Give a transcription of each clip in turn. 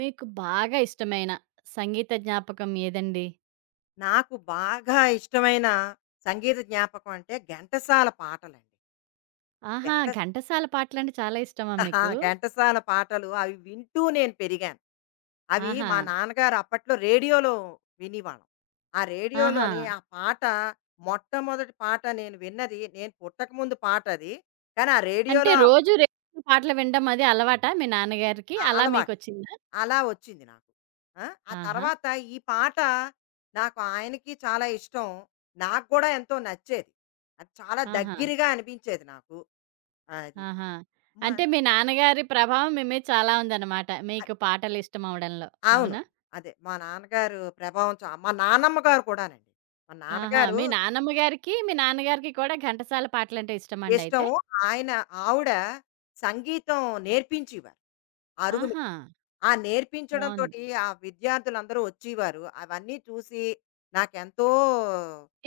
మీకు బాగా ఇష్టమైన సంగీత జ్ఞాపకం ఏదండి? నాకు బాగా ఇష్టమైన సంగీత జ్ఞాపకం అంటే ఘంటసాల పాటలండి. ఆహా! ఘంట ఘంటసాల పాటలంటే చాలా ఇష్టమా ఆ, మీకు? ఘంటసాల పాటలు అవి వింటూ నేను పెరిగాను. అవి ఆహా! మా నాన్నగారు అప్పట్లో రేడియోలో వినేవాళ్ళం. ఆ ఆహా! రేడియోలోని ఆ పాట మొట్టమొదటి పాట నేను విన్నది నేను పుట్టకముందు పాటది. కానీ ఆ అంటే రేడియోలో రోజు రేడియోలో పాటలు వినడం అది అలవాటా మీ నాన్నగారికి? ఆ అలా అలవాటు. మీకొచ్చిందా? అలా వచ్చింది నాకు. ఆ! ఆ ఆహా! తర్వాత ఈ పాట నాకు ఆయనకి చాలా ఇష్టం. నాకు కూడా ఎంతో నచ్చేది. అది చాలా ఆహా! దగ్గరగా అనిపించేది నాకు. అది. ఆహా! మా అంటే మీ నాన్నగారి ప్రభావం మీ మీద చాలా ఉందన్నమాట. అ మీకు పాటలు ఇష్టమవ్వడంలో. అవును. అవునా? అదే. మా నాన్నగారు ప్రభావం మా నానమ్మ గారు కూడానండి. మా ఆహా! నాన్నగారు మీ నాన్నమ్మ గారికి, మీ నాన్నగారికి కూడా ఘంటసాల పాటలంటే ఇష్టమండయితే? ఇష్టము. ఆయన ఆవిడ సంగీతం నేర్పించేవారు అరుగు. ఆహా! ఆ బావుంది. నేర్పించడంతోటి ఆ విద్యార్థులందరూ వచ్చేవారు. అవన్నీ చూసి నాకెంతో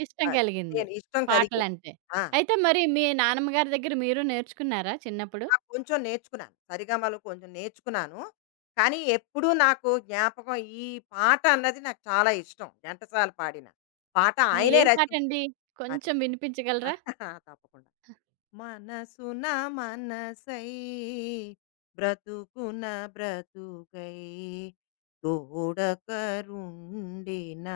ఇష్టం ఆహ్, కలిగింది. నేను ఇష్టం కలిగింది. పాటలంటే. ఆ! అయితే మరి మీ నానమ్మ గారి దగ్గర మీరు నేర్చుకున్నారా చిన్నప్పుడు? ఆ! కొంచెం నేర్చుకున్నాను. సరిగమలు కొంచెం నేర్చుకున్నాను. కానీ ఎప్పుడూ నాకు జ్ఞాపకం ఈ పాట అన్నది నాకు చాలా ఇష్టం. ఘంటసాల పాడిన పాట ఆ! ఆయనే ఏం రచించారు. పాటండి? అది. కొంచెం వినిపించగలరా? తప్పకుండా. మనసున మనసై బ్రతుకున బ్రతుకై తోడకరుండిన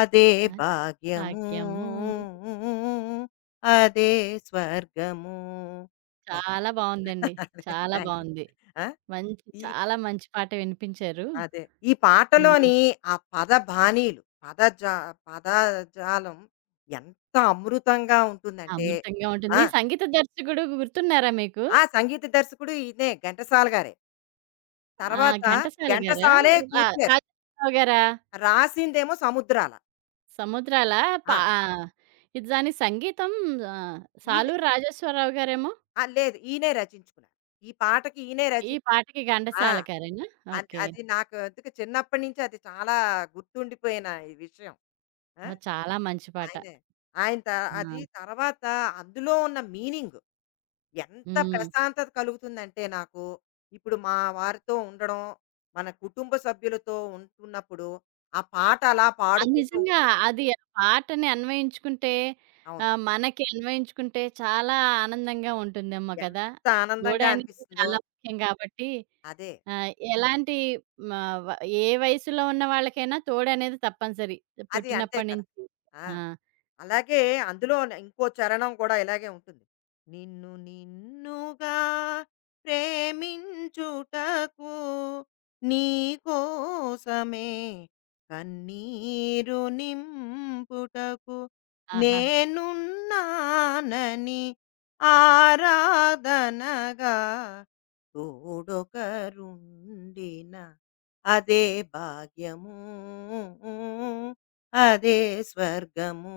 అదే ఆ! భాగ్యము 'భాగ్యము'. అదే స్వర్గము అది. చాలా బావుందండి. చాలా Thank you. బావుంది. ఆ, మంచి ఈ చాలా మంచి పాట వినిపించారు. అదే ఈ హ్మ్. పాటలోని ఆ పద బాణీలు పద జా పదజాలం ఎంత అమృతంగా ఉంటుందంటే అమృతంగా ఉంటుంది. సంగీత దర్శకుడు గుర్తున్నారా మీకు? ఆ! సంగీత దర్శకుడు ఈయనే ఘంటసాల గారే. ఆ! తర్వాత ఘంటసాల గారా? ఘంటసాలే రా కూర్చారు. రాజేంద్రరావు గారా? రాసిందేమో 'సముద్రాల'. 'సముద్రాల'. ఆ! పా ఇది దాని సంగీతం. ఆహ్, ఈయనే సాలూరు రాజేశ్వరరావు గారేమో. ఆ! లేదు ఈయనే రచించుకున్నారు. ఈ పాటకి ఈయనే ఈ పాటకి ఆ! ఘంటసాల గారేనా? అది ఓకే. అది నాకు అందుకు చిన్నప్పటి నుంచి అది చాలా గుర్తుండిపోయిన ఈ విషయం. ఆ! ఓహ్! చాలా మంచి పాట. ఆయనే. ఆయన త ఆ! అది తర్వాత అందులో ఉన్న మీనింగ్ ఎంత హ్మ్. ప్రశాంతత కలుగుతుందంటే నాకు, ఇప్పుడు మా వారితో ఉండడం, మన కుటుంబ సభ్యులతో ఉంటున్నప్పుడు, ఆ పాట అలా అది పాడుకుంటూ నిజంగా, ఉంటే అది ఆ పాటని అన్వయించుకుంటే, అవును. మనకి అన్వయించుకుంటే చాలా ఆనందంగా ఉంటుందేమో కదా! ఎంత గోడ ఆనందంగా అనేది అనిపిస్తుందో. చాలా ముఖ్యం కాబట్టి, అదే. ఎలాంటి మ వ ఏ వయసులో ఉన్న వాళ్ళకైనా తోడనేది తప్పనిసరి. అది అంతే పుట్టినప్పటి కదా! నుంచి. ఆ! ఆ! అలాగే అందులో ఇంకో చరణం కూడా ఇలాగే ఉంటుంది నిన్ను నిన్నుగా ప్రేమించుటకు నీ కోసమే కన్నీరు నింపుటకు ఆహా! నేనున్నానని ఆరాధనగా తోడొకరుండిన అదే భాగ్యము అదే స్వర్గము.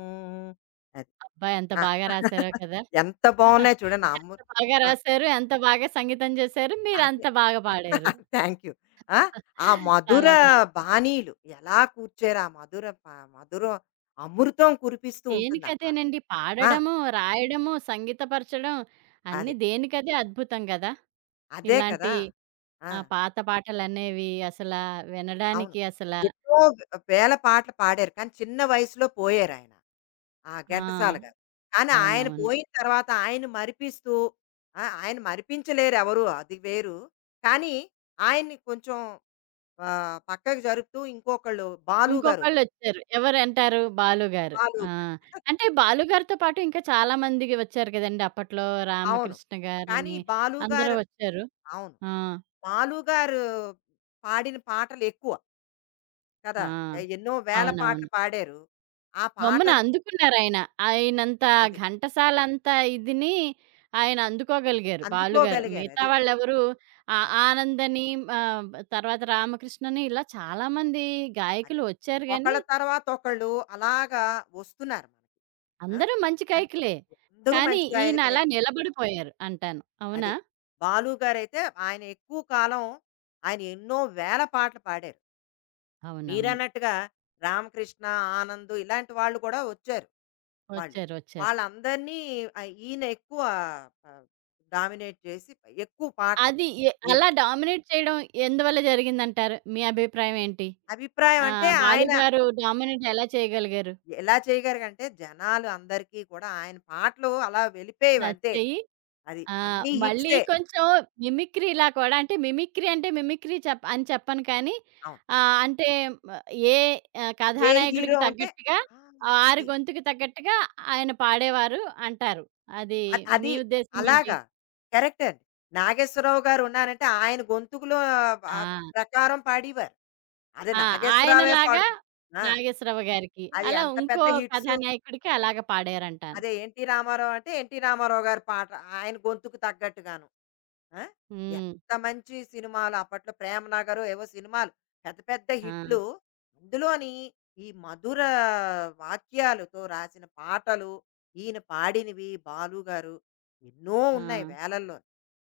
అది. అబ్బా! ఎంత ఆ! బాగా రాసారో కదా! ఎంత బావున్నాయి చూడండి. ఎంత బాగా ఆ! రాసారు, ఎంత బాగా సంగీతం చేశారు, అదే. మీరంత బాగా పాడారు. Thank you. ఆ! ఆ మధుర చాలా బావుంది. బాణీలు ఎలా కూర్చారు ఆ మధుర మధురం అమృతం కురిపిస్తూ ఉంటుంది ఆ పాట. దేనికదేనండి. ఆ! పాడడము, రాయడము, సంగీతపరచడం అన్నీ అదే. దేనికదే అద్భుతం గదా! అదే ఇలాంటి కదా! ఆ! పాత పాటలనేవి అవును. వినడానికి అసల. ఎన్నో వేల పాటలు పాడారు. కానీ చిన్న వయసులో పోయారాయన. ఆ! ఆ! ఘంటసాల గారు. కానీ ఆయన అవునవును. పోయిన తర్వాత ఆయన్ని మరిపిస్తూ ఆ! ఆయన మరిపించలేరు ఎవరు అది వేరు. కానీ ఆయన్ని కొంచెం పక్కకి జరుపుతూ ఇంకొకళ్ళు బాలు గారొచ్చారు. ఇంకొకళ్ళొచ్చారు. ఎవరంటారు? బాలు గారు. బాలు ఆ! గారు. అంటే బాలు గారితో పాటు ఇంకా చాలా మందికి వచ్చారు కదండీ! అప్పట్లో అవును. రామకృష్ణ కానీ గారని ఈ బాలు అందరూ గారు వచ్చారు. అవును. ఆ! బాలు గారు పాడిన పాటలు ఎక్కువ ఆ! కదా! ఎన్నో వేల పాటలు అవునవును. పాడారు. ఆ గమ్మున పాటలు అందుకున్నారాయన. ఆయనంత అది ఘంటసాలంత ఇదిని ఆయన అందుకోగలిగారు బాలుగారు. అందుకోగలిగారు మిగతా అది. వాళ్ళెవరు, ఆ అది. ఆనందని, ఆహ్, తర్వాత రామకృష్ణని ఇలా చాలామంది అది. గాయకులు వచ్చారు గానీ, ఒకళ్ళ తర్వాత ఒకళ్ళు అలాగా వస్తున్నారు మనకి. ఆ! అందరూ మంచి ఎంతో గాయకులే. అందరూ కానీ మంచి ఈయన గాయకులే. అలా నిలబడిపోయారు అంటాను. అది. అవునా? బాలు గారైతే ఆయన ఎక్కువ కాలం ఆయన ఎన్నో వేల పాటలు పాడారు. అవునవును. మీరన్నట్టుగా రామకృష్ణ, ఆనంద్ ఇలాంటి వాళ్ళు కూడా వచ్చారు వాళ్ళు. వచ్చారు. వచ్చారు. వాళ్ళందరినీ ఈయన ఎక్కువ ఆహ్, డామినేట్ చేసి ఎక్కువ పాటలు అది ఎ ఈయన. అలా డామినేట్ చేయడం ఎందువల్ల జరిగిందంటారు? మీ అభిప్రాయం ఏంటి? అభిప్రాయం అంటే ఆయన బాలుగారు డామినేట్ ఎలా చేయగలిగారు? ఎలా చేయగలిగారంటే జనాలు అందరికీ కూడా ఆయన పాటలు అలా వెళ్ళిపోయేవంతే. నచ్చాయి? అది. ఆ! అన్నీ మళ్ళీ హిట్సే. కొంచెం మిమిక్రీలా కూడా, అంటే మిమిక్రీ అంటే మిమిక్రీ అని చెప్పను కానీ, అవును. అంటే మ ఏ ఏ కథానాయకుడికి హీరో ఉంటే తగ్గట్టుగా, ఆ! ఆరి అది. గొంతుకి తగ్గట్టుగా ఆయన పాడేవారు అంటారు. అది అది మీ ఉద్దేశ్యం ఏంటి? అలాగా. కరెక్టే అండి. నాగేశ్వరరావు గారున్నారంటే ఆయన గొంతుకులో ఆహ్, ఆ! ప్రకారం పాడేవారు. అదే ఆ! నాగేశ్వరరావే ఆయనలాగా పాడుతు ఆ! నాగేశ్వరరావు గారికి అది అలా ఎంత ఇంకో పెద్ద హిట్సు. కథానాయకుడికి అలాగా పాడారంటాను. అదే ఎన్టీ రామారావు అంటే, ఎన్టీ రామారావు గారి పాట ఆయన గొంతుకు తగ్గట్టుగాను. ఆ? హ్మ్. ఎంత మంచి సినిమాలు అప్పట్లో ప్రేమ నగరు ఏవో సినిమాలు పెద్ద పెద్ద ఆ! హిట్లు అందులోని ఈ మధుర వాక్యాలతో రాసిన పాటలు ఈయన పాడినవి బాలు గారు ఎన్నో ఆ! ఉన్నాయి వేలల్లో.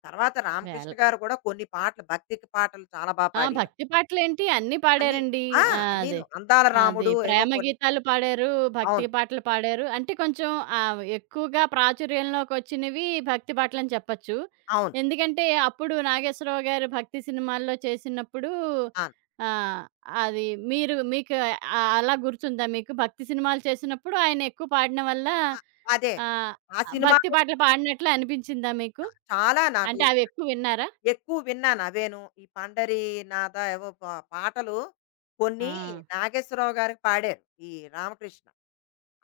తర్వాత రామకృష్ణ వేళ. గారు కూడా కొన్ని పాటలు భక్తికి పాటలు చాలా బాగా ఆ! పాడేవారు. భక్తి పాటలేంటి అన్నీ అన్ని పాడారండి. ఆ ఆ! అదే. అన్నీను అందాల అది రాముడు ఏవో ప్రేమ కొన్ని. గీతాలు పాడారు, భక్తి అవును పాటలు పాడారు. అంటే కొంచెం ఎక్కువగా ప్రాచుర్యంలోకొచ్చినవి భక్తి పాటలని చెప్పొచ్చు. అవును ఎందుకంటే అప్పుడు నాగేశ్వరరావు గారు భక్తి సినిమాల్లో చేసినప్పుడు, అవును ఆహ్, అది మీరు మీకు, అలా గుర్తుందా మీకు? భక్తి సినిమాలు చేసినప్పుడు ఆయన ఎక్కువ పాడడం వల్ల, ఆ, ఆ, అదే అదే. ఆహ్, ఆ సినిమా భక్తి పాటలు పాడినట్లు అనిపించిందా మీకు? చాలా నాకు అంటే అవెక్కువ విన్నారా? ఎక్కువ విన్నాను అవేను. ఈ పండరీనాథ ఏవో పాటలు ఆ! కొన్ని నాగేశ్వరరావు గారు పాడారు. ఈ రామకృష్ణ.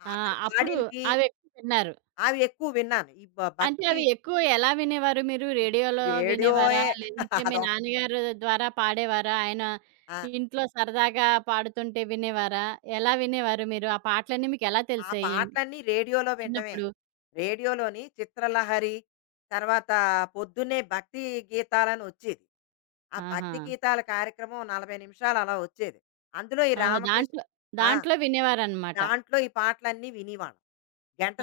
ఆ! అతను అప్పుడు పాడినవి అవెక్కువ విన్నారు. అవి ఎక్కువ విన్నాను. ఈ అంటే భక్తి అవి ఎక్కువ ఎలా వినేవారు మీరు? రేడియోలో వినేవారా? రేడియోయే లేదంటే మీ అదొక నాన్నగారు ద్వారా పాడేవారా? ఆయన ఆ! ఇంట్లో సరదాగా పాడుతుంటే వినేవారా? ఎలా వినేవారు మీరు? ఆ పాటలన్నీ మీకెలా ఆ తెలిసాయి పాటలన్నీ రేడియోలో వినడమే. చిన్నప్పుడు? రేడియోలోని 'చిత్రలహరి' తర్వాత పొద్దున్నే భక్తి గీతాలని వచ్చేది. ఆ ఆహా! భక్తి గీతాల కార్యక్రమం 40 నిమిషాలు అలా వచ్చేది. అందులో ఈ ఓహో! రామకృష్ణ దాంట్లో ఆ! దాంట్లో వినేవారనమాట. దాంట్లో ఈ పాటలన్నీ వినేవాళ్ళం.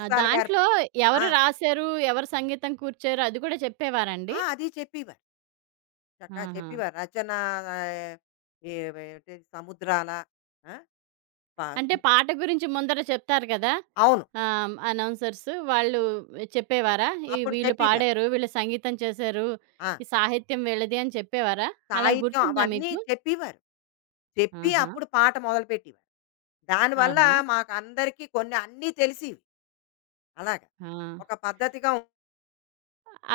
ఆ! గారు దాంట్లో ఎవరు ఆ! రాశారు? ఎవరు సంగీతం కూర్చారు? అది కూడా చెప్పేవారండి? ఆ! అది చెప్పేవారు. చక్కగా ఆహా! చెప్పేవారు. రచన ఆహ్, ఏ ఏంటి సముద్రాల ఆ! ప అంటే పాట గురించి ముందర చెప్తారు కదా! అవును. ఆహ్, అనౌన్సర్స్ వాళ్ళు చెప్పేవారా? ఈ అప్పుడు వీళ్ళు చెప్పేవారు. పాడారు, వీళ్ళు సంగీతం చేశారు, ఆ! ఈ సాహిత్యం వీళ్ళది అని చెప్పేవారా? అలా సాహిత్యం గుర్తుందా అవన్నీ మీకు? చెప్పేవారు. చెప్పి ఆహా! అప్పుడు పాట మొదలుపెట్టేవారు. దానివల్ల ఆహా! మాకందరికీ కొన్ని అన్నీ తెలిసేవి. అలాగా. ఆ! ఒక పద్ధతిగా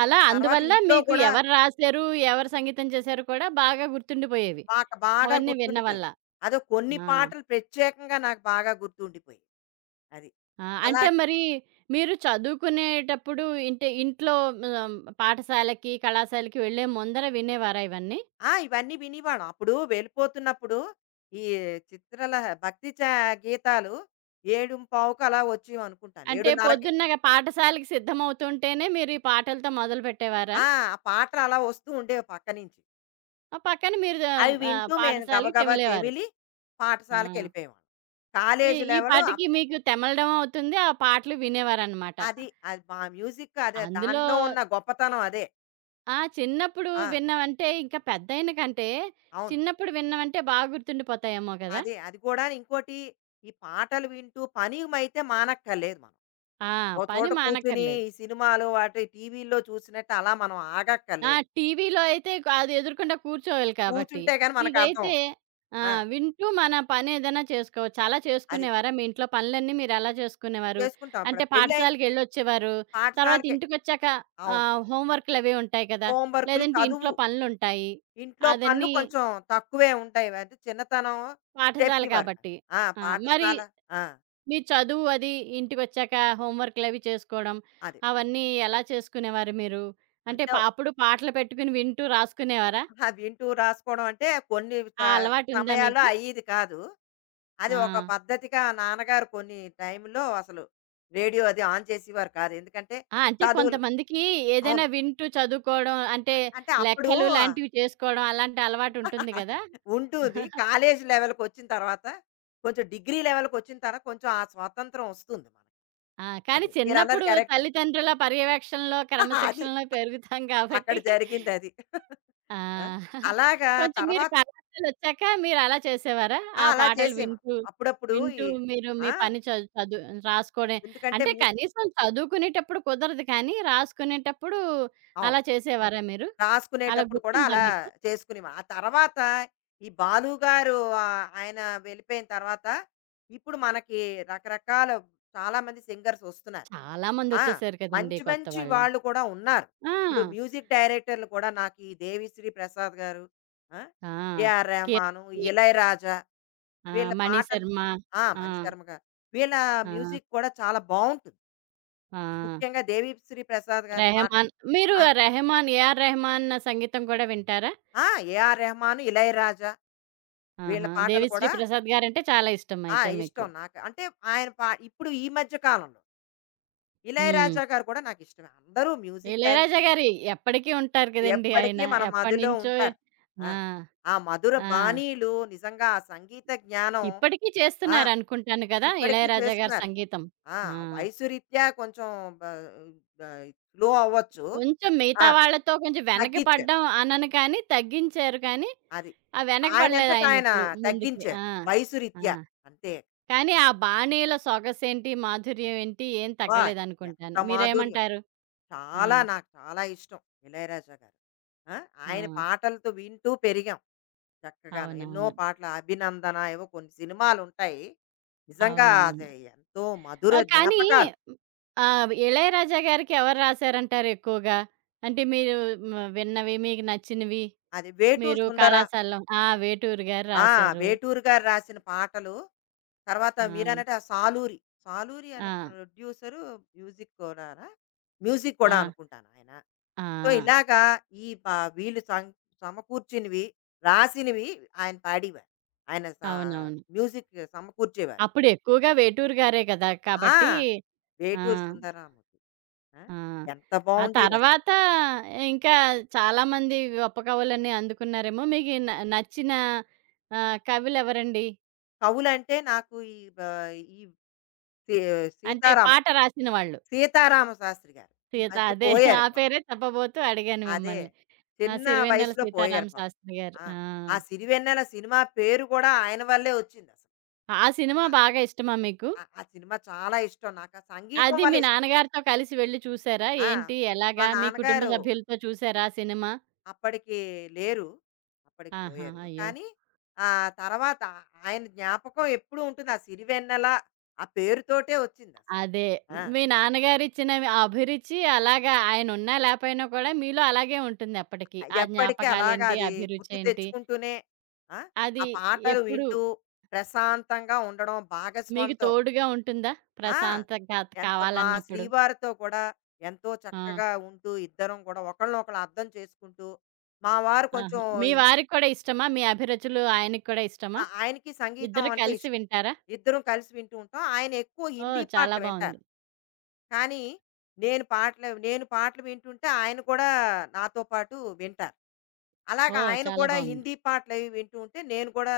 అలా తర్వాత అందువల్ల ఇంట్లో మీకు కూడా ఎవరు రాశారు, ఎవరు సంగీతం చేశారు కూడా బాగా గుర్తుండిపోయేవి. మాకు బాగా అవన్నీ విన్నవల్ల. గుర్తుండిపోయింది. అదో కొన్ని ఆ! పాటలు ప్రత్యేకంగా నాకు బాగా గుర్తుండిపోయాయి. అది. ఆ! అలా అంటే మరి మీరు చదువుకునేటప్పుడు ఇంట్లో, ఆహ్, పాఠశాలకి, కళాశాలకి వెళ్ళే ముందర వినేవారా ఇవన్నీ? ఆ! ఇవన్నీ వినేవాళ్ళం. అప్పుడు వెళ్ళిపోతున్నప్పుడు ఈ భక్తి గీతాలు 7:15కు అలా వచ్చేవనుకుంటాను. అంటే 7:30కి పొద్దున్నగ పాఠశాలకు సిద్ధమవుతుంటేనే మీరు ఈ పాటలతో మొదలుపెట్టేవారా? ఆ! ఆ పాటలు అలా వస్తూ ఉండేవి పక్క నుంచి. ఆ పక్కన మీరు, అవి వింటూ మేము పాఠశాలకి గబగబా తెమిలేవారు. తెమిలి ఆ! పాఠశాలకెళ్ళిపోయేవాళ్ళం. ఈ కాలేజీ ఈ లెవెలు పాటకి మీకు తెమలడం అవుతుంది. ఆ పాటలు వినేవారనమాట. అది అది మా మ్యూజిక్ అదే అందులో దాంట్లో ఉన్న గొప్పతనం అదే. ఆ! చిన్నప్పుడు ఆ! విన్నవంటే ఇంకా పెద్దయిన కంటే అవును. చిన్నప్పుడు విన్నవంటే బాగా గుర్తుండిపోతాయేమో గదా! అదే. అది కూడా ఇంకోటి ఈ పాటలు వింటూ పని అయితే మానక్కర్లేదు మనకి. ఆ! ఓ చోట పని కూర్చుని మానక్కర్లేదు. ఈ సినిమాలు వాటి టీవీల్లో చూసినట్టు అలా మనం ఆ! ఆగక్కర్లేదు. టీవీలో అయితే అది ఎదురుకుండా కూర్చోవాలి కాబట్టి. కూర్చుంటే గాని మనకు అర్థం ఇదైతే అవుతుంది. ఆ! ఆ! వింటూ మన పనేదైనా చేసుకోవచ్చు. అలా అది చేసుకునేవారా? మీ ఇంట్లో పనులన్నీ మీరెలా చేసుకునేవారు? చేసుకుంటాం. ఇప్పుడు అంటే పెళ్ళైన పాఠశాలకెళ్ళొచ్చేవారు. తర్వాత పాఠశాలకే. ఇంటికొచ్చాక, అవును. హోమ్ వర్క్‌లవి ఉంటాయి కదా! హోమ్ వర్కులు, లేదంటే ఇంట్లో చదువు, పనులుంటాయి. ఇంట్లో పనులు అదన్నీ కొంచెం తక్కువే ఉంటాయి. అంటే చిన్నతనం పాఠశాల చెప్పేవారు కాదు. కాబట్టి. ఆ! ఆ! మరి పాఠశాల ఆ! మీ చదువు అది ఇంటికొచ్చాక హోమ్ వర్క్‌లవి చేసుకోవడం, అది. అవన్నీ ఎలా చేసుకునేవారు మీరు? అంటే అంటే అప్పుడు పాటలు పెట్టుకుని వింటూ రాసుకునేవారా? ఆ! వింటూ రాసుకోవడం అంటే కొన్ని ఆ అలవాటుందా సమయాల్లో మీకు? అయ్యేది కాదు. ఆ! అది ఒక పద్ధతిగా నాన్నగారు కొన్ని టైంలో అసలు రేడియో అది ఆన్ చేసేవారు కాదు. ఎందుకంటే ఆ! అంటే చదువులు కొంతమందికి ఏదైనా అవును. వింటూ చదువుకోవడం అంటే అంటే అప్పుడు లెక్కలు లాంటివి చేసుకోవడం అలాంటి అలవాటుంటుంది గదా! ఉంటుంది. కాలేజీ లెవెల్‌కొచ్చిన తర్వాత, కొంచెం డిగ్రీ లెవెల్‌కొచ్చిన తర్వాత కొంచెం ఆ స్వాతంత్రం వస్తుంది మనకి. ఆ! కానీ అది. మీరన్నది చిన్నప్పుడు కరెక్టే. తల్లిదండ్రుల పర్యవేక్షణలో, అది. క్రమశిక్షణలో పెరుగుతాం అక్కడ కాబట్టి. జరిగిందది. ఆ! ఆ! అలాగా కొంచెం మీరు తర్వాత కళాశాలొచ్చాక మీరలా చేసేవారా? ఆ! ఆ అలా పాటలు చేసేవాళ్ళం. వింటూ, అప్పుడప్పుడు వింటూ ఈ మీరు ఆ! మీ పని చదు చదు రాసుకోవడం, ఎందుకంటే అంటే కనీసం చదువుకునేటప్పుడు కుదరదు కానీ, రాసుకునేటప్పుడు అవును. అలా చేసేవారా మీరు? అలా రాసుకునేటప్పుడు కూడా గుర్తుందా అలా మీకు? చేసుకునేవాళ్ళం. ఆ తర్వాత ఈ బాలు గారు ఆయన వెళ్ళిపోయిన తర్వాత ఇప్పుడు మనకి రకరకాల చాలా మంది సింగర్స్ వస్తున్నారు. చాలా ఆ! మందొచ్చేసారు కదండీ మంచి కొత్త మంచి వాళ్ళు. వాళ్ళు కూడా ఉన్నారు. ఇప్పుడు ఆ! మ్యూజిక్ డైరెక్టర్లు కూడా నాకు ఈ 'దేవిశ్రీ ప్రసాద్' గారు, ఆ! ఆ! ఏఆర్ రెహమాను, కీర్తి, 'ఇళయరాజా' ఆ! వీళ్ళ పాటలు మణిశర్మ. ఆ! ఆ! మణిశర్మ గారు. వీళ్ళ ఆ! మ్యూజిక్ కూడా చాలా బావుంటుంది. ఆ! ముఖ్యంగా 'దేవిశ్రీ ప్రసాద్' గారి పాటలు రెహమాన్. మీరు ఆ! రెహమాన్, ఏఆర్ రెహమాన్ సంగీతం కూడా వింటారా? ఆ! ఏఆర్ రెహమాను, ఇళయరాజా వీళ్ళ ఆహా! పాటలు 'దేవిశ్రీ కూడా ప్రసాద్' గారంటే చాలా ఇష్టం ఆ! అయితే మీకు. ఇష్టం నాకు. అంటే ఆయన ఇప్పుడు ఈ మధ్య కాలంలో. హ్మ్. ఇళయరాజా గారు కూడా నాకిష్టమే. అందరూ మ్యూజిక్ డైరెక్టర్ 'ఇళయరాజా' గారి ఎప్పటికి ఉంటారు కదండీ ఎప్పటికీ ఆయన. మన మదిలో ఎప్పటినుంచో ఉంటారు. ఆ! ఆ! ఆ మధుర ఆ! బాణీలు నిజంగా ఆ సంగీత జ్ఞానం ఇప్పటికి ఆ! చేస్తున్నారనుకుంటాను కదా! ఇప్పటికీ 'ఇళయరాజా' గారి చేస్తున్నారు. సంగీతం. ఆ! ఆ! వయసు రీత్యా కొంచెం బ బ స్లో అవ్వచ్చు. కొంచెం ఆ! మిగతా వాళ్ళతో కొంచెం వెనక్కి తగ్గించారు. పడ్డం అనను కానీ, తగ్గించారు కానీ, అది. ఆ వెనక పడలేదు ఆయనంతట ఆయన ఆయనెప్పుడు ముందుకి. తగ్గించారు. ఆ! వయసు ఆ! రీత్యా. అంతే. కానీ ఆ బాణీల సొగసేంటి, మాధుర్యం ఏంటి ఏం అబ్బా! ఎంత తగ్గలేదనుకుంటాను. మాధుర్యం. మీరేమంటారు? ఆ! చాలా ఇష్టం 'ఇళయరాజా' గారు. ఆ! ఆ! ఆయన పాటలతో వింటూ పెరిగాం. చక్కగాను. ఎన్నో అవునవును. పాటలు 'అభినందన' ఏవో కొన్ని సినిమాలుంటాయి. నిజంగా అది అవునవును. ఎంతో మధుర ఆ! కానీ, జ్ఞాపకాలు. 'ఇళయరాజా' గారికి ఎవరు రాశారంటారు ఎక్కువగా? అంటే మీరు విన్నవి, మీకు నచ్చినవి, అది 'వేటూరి మీరు సుందర' కళాశాలలో. ఆ! 'వేటూరు' గారు ఆ! రాశారు. వేటూరు గారు రాసిన పాటలు. తర్వాత ఆ! మీరన్నట్టు ఆ 'సాలూరి'. 'సాలూరి' అనే ఆ! ప్రొడ్యూసరు మ్యూజిక్ కూడానా? మ్యూజిక్ ఆ! కూడా అనుకుంటాను ఆయన. ఆ! సో, ఇలాగా ఈ వీళ్ళు సమకూర్చినవి, రాసినవి ఆయన పాడేవారు. ఆయన అవునవును. మ్యూజిక్ సమకూర్చేవారు. అప్పుడు ఎక్కువగా 'వేటూరు' గారే కదా! ఆ! కాబట్టి ఆ! 'వేటూరి సుందరరామూర్తి'. ఆ! ఆ! ఎంత ఆ బావుండేవసలు. తర్వాత ఇంకా చాలామంది గొప్ప కవులని అందుకున్నారేమో. మీకు నచ్చిన, కవులెవరండి? కవులంటే నాకు ఈ ఈ సీ అంటే సీతారామ, పాట రాసిన వాళ్ళు. సీతారామ శాస్త్రి గారు. ఈ మధ్య అదే. ఆ పోయారు పాపం. పేరే చెప్పబోతూ అడిగాను అదే. మిమ్మల్ని. ఆ! చిన్న 'సిరివెన్నెల వయసులో సీతారామ పోయారు పాపం. శాస్త్రి' గారు. ఆ! ఆ! ఆ 'సిరివెన్నెల' సినిమా పేరు కూడా ఆయన వల్లే వచ్చిందసలు. ఆ సినిమా ఆ! బాగా ఇష్టమా మీకు? ఆ! ఆ సినిమా చాలా ఇష్టం నాకు. ఆ సంగీతం అది వల్ల మీ ఇష్టం. నాన్నగారితో కలిసి వెళ్లి చూసారా? ఆ! ఏంటి? మా ఎలాగా? మీ కుటుంబ నాన్నగారు సభ్యులతో చూసారా ఆ సినిమా? అప్పటికి లేరు. అప్పటికి ఆహా! పోయారు. అయ్యో! కానీ తర్వాత ఆయన జ్ఞాపకం ఎప్పుడూ ఉంటుంది. ఆ సిరివెన్నెల ఆ పేరుతోటే వచ్చిందసలు. అదే. ఆ! మీ నాన్నగారిచ్చిన ఆ అభిరుచి అలాగా ఆయనున్నా లేపోయినా కూడా మీలో అలాగే ఉంటుంది అప్పటికి. ఆ ఎప్పటికీ అలాగా జ్ఞాపకాలేంటి? అది గుర్తు అభిరుచేంటి? తెచ్చుకుంటూనే ఆ! ఆ అది పాటలు ఎప్పుడు వింటూ ప్రశాంతంగా ఉండడం మీకు భాగస్వామితో తోడుగా ఉంటుందా? ఆ! ప్రశాంతత ఎంత మా కావాలన్నప్పుడు? శ్రీవారితో కూడా ఎంతో ఆ! చక్కగా ఉంటూ ఇద్దరం కూడా ఒకళ్ళనొకళ్ళు అర్థం చేసుకుంటూ, మా వారు ఆహా! కొంచెం మీ వారికి కూడా ఇష్టమా? మీ అభిరుచులు ఆయనకి కూడా ఆ! ఇష్టమా? ఆయనకి సంగీతం ఇద్దరు అంటే కలిసి ఇష్టం. వింటారా? ఇద్దరం కలిసి వింటూ ఉంటాం. ఆయన ఎక్కువ ఓహ్! హిందీ చాలా పాటలు వింటారు. బావుంది. కానీ నేను పాటలు వింటుంటే ఆయన కూడా నాతో పాటు వింటారు. అలాగ ఓహ్! ఆయన చాలా కూడా బావుంది. హిందీ పాటలవి వింటూ ఉంటే నేను కూడా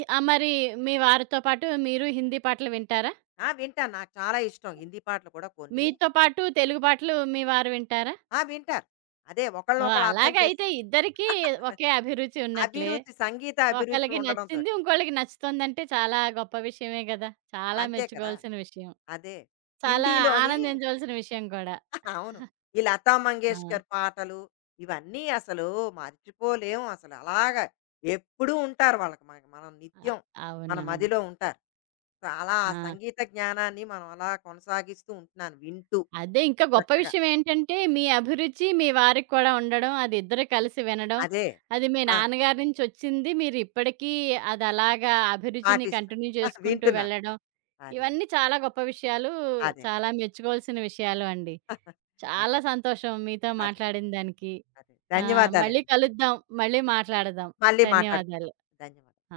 ఆ! మరి మీ వారితో పాటు మీరు హిందీ పాటలు వింటారా? ఆ! వింటాను. నాకు చాలా ఇష్టం హిందీ పాటలు కూడా కొన్ని. మీతో పాటు తెలుగు పాటలు మీ వారు వింటారా? ఆ! వింటారు. అదే ఓహ్! ఒకళ్ళనొకళ్ళు అర్థం అలాగైతే ఇద్దరికీ ఒకే అభిరుచి ఉన్నట్లే. అభిరుచి సంగీత అభిరుచి ఒకళ్ళకి నచ్చింది ఉండడంతోటి. ఇంకోళ్ళకి నచ్చుతుందంటే చాలా గొప్ప విషయమే గదా! చాలా అంతే కదా! మెచ్చుకోవాల్సిన విషయం. అదే. చాలా హిందీలోని ఆనందించవలసిన విషయం కూడా. అవును. ఈ లతా ఆ! మంగేష్కర్ పాటలు, ఇవన్నీ అసలు మర్చిపోలేము అసలు. అలాగా ఎప్పుడూ ఉంటారు వాళ్ళకి మనకి మనం అ నిత్యం మన అవునవును. మదిలో ఉంటారు. సో, అలా ఆ ఆ! సంగీత జ్ఞానాన్ని మనం అలా కొనసాగిస్తూ ఉంటున్నాను వింటూ అదే ఇంకా గొప్ప చక్కగా. విషయం ఏంటంటే, మీ అభిరుచి మీ వారికి కూడా ఉండడం, అది ఇద్దరు కలిసి వినడం. అదే. అది మీ ఆ! నాన్నగారి నుంచొచ్చింది. మీరు ఇప్పటికీ అది అలాగా అభిరుచిని పాటిస్తాను. కంటిన్యూ చేసుకుంటూ వింటున్నాను. వెళ్ళడం. అదే. ఇవన్నీ చాలా గొప్ప విషయాలు. అదే. చాలా మెచ్చుకోవాల్సిన విషయాలు అండి. అదే. చాలా సంతోషం మీతో అదే. మాట్లాడిన దానికి. అదే. ఆహ్, మళ్ళీ ధన్యవాదాలండి. కలుద్దాం. మళ్ళీ మాట్లాడదాం. మళ్ళీ మాట్లాడుకుందాం. ధన్యవాదాలు. ధన్యవాదాలు. ఆ!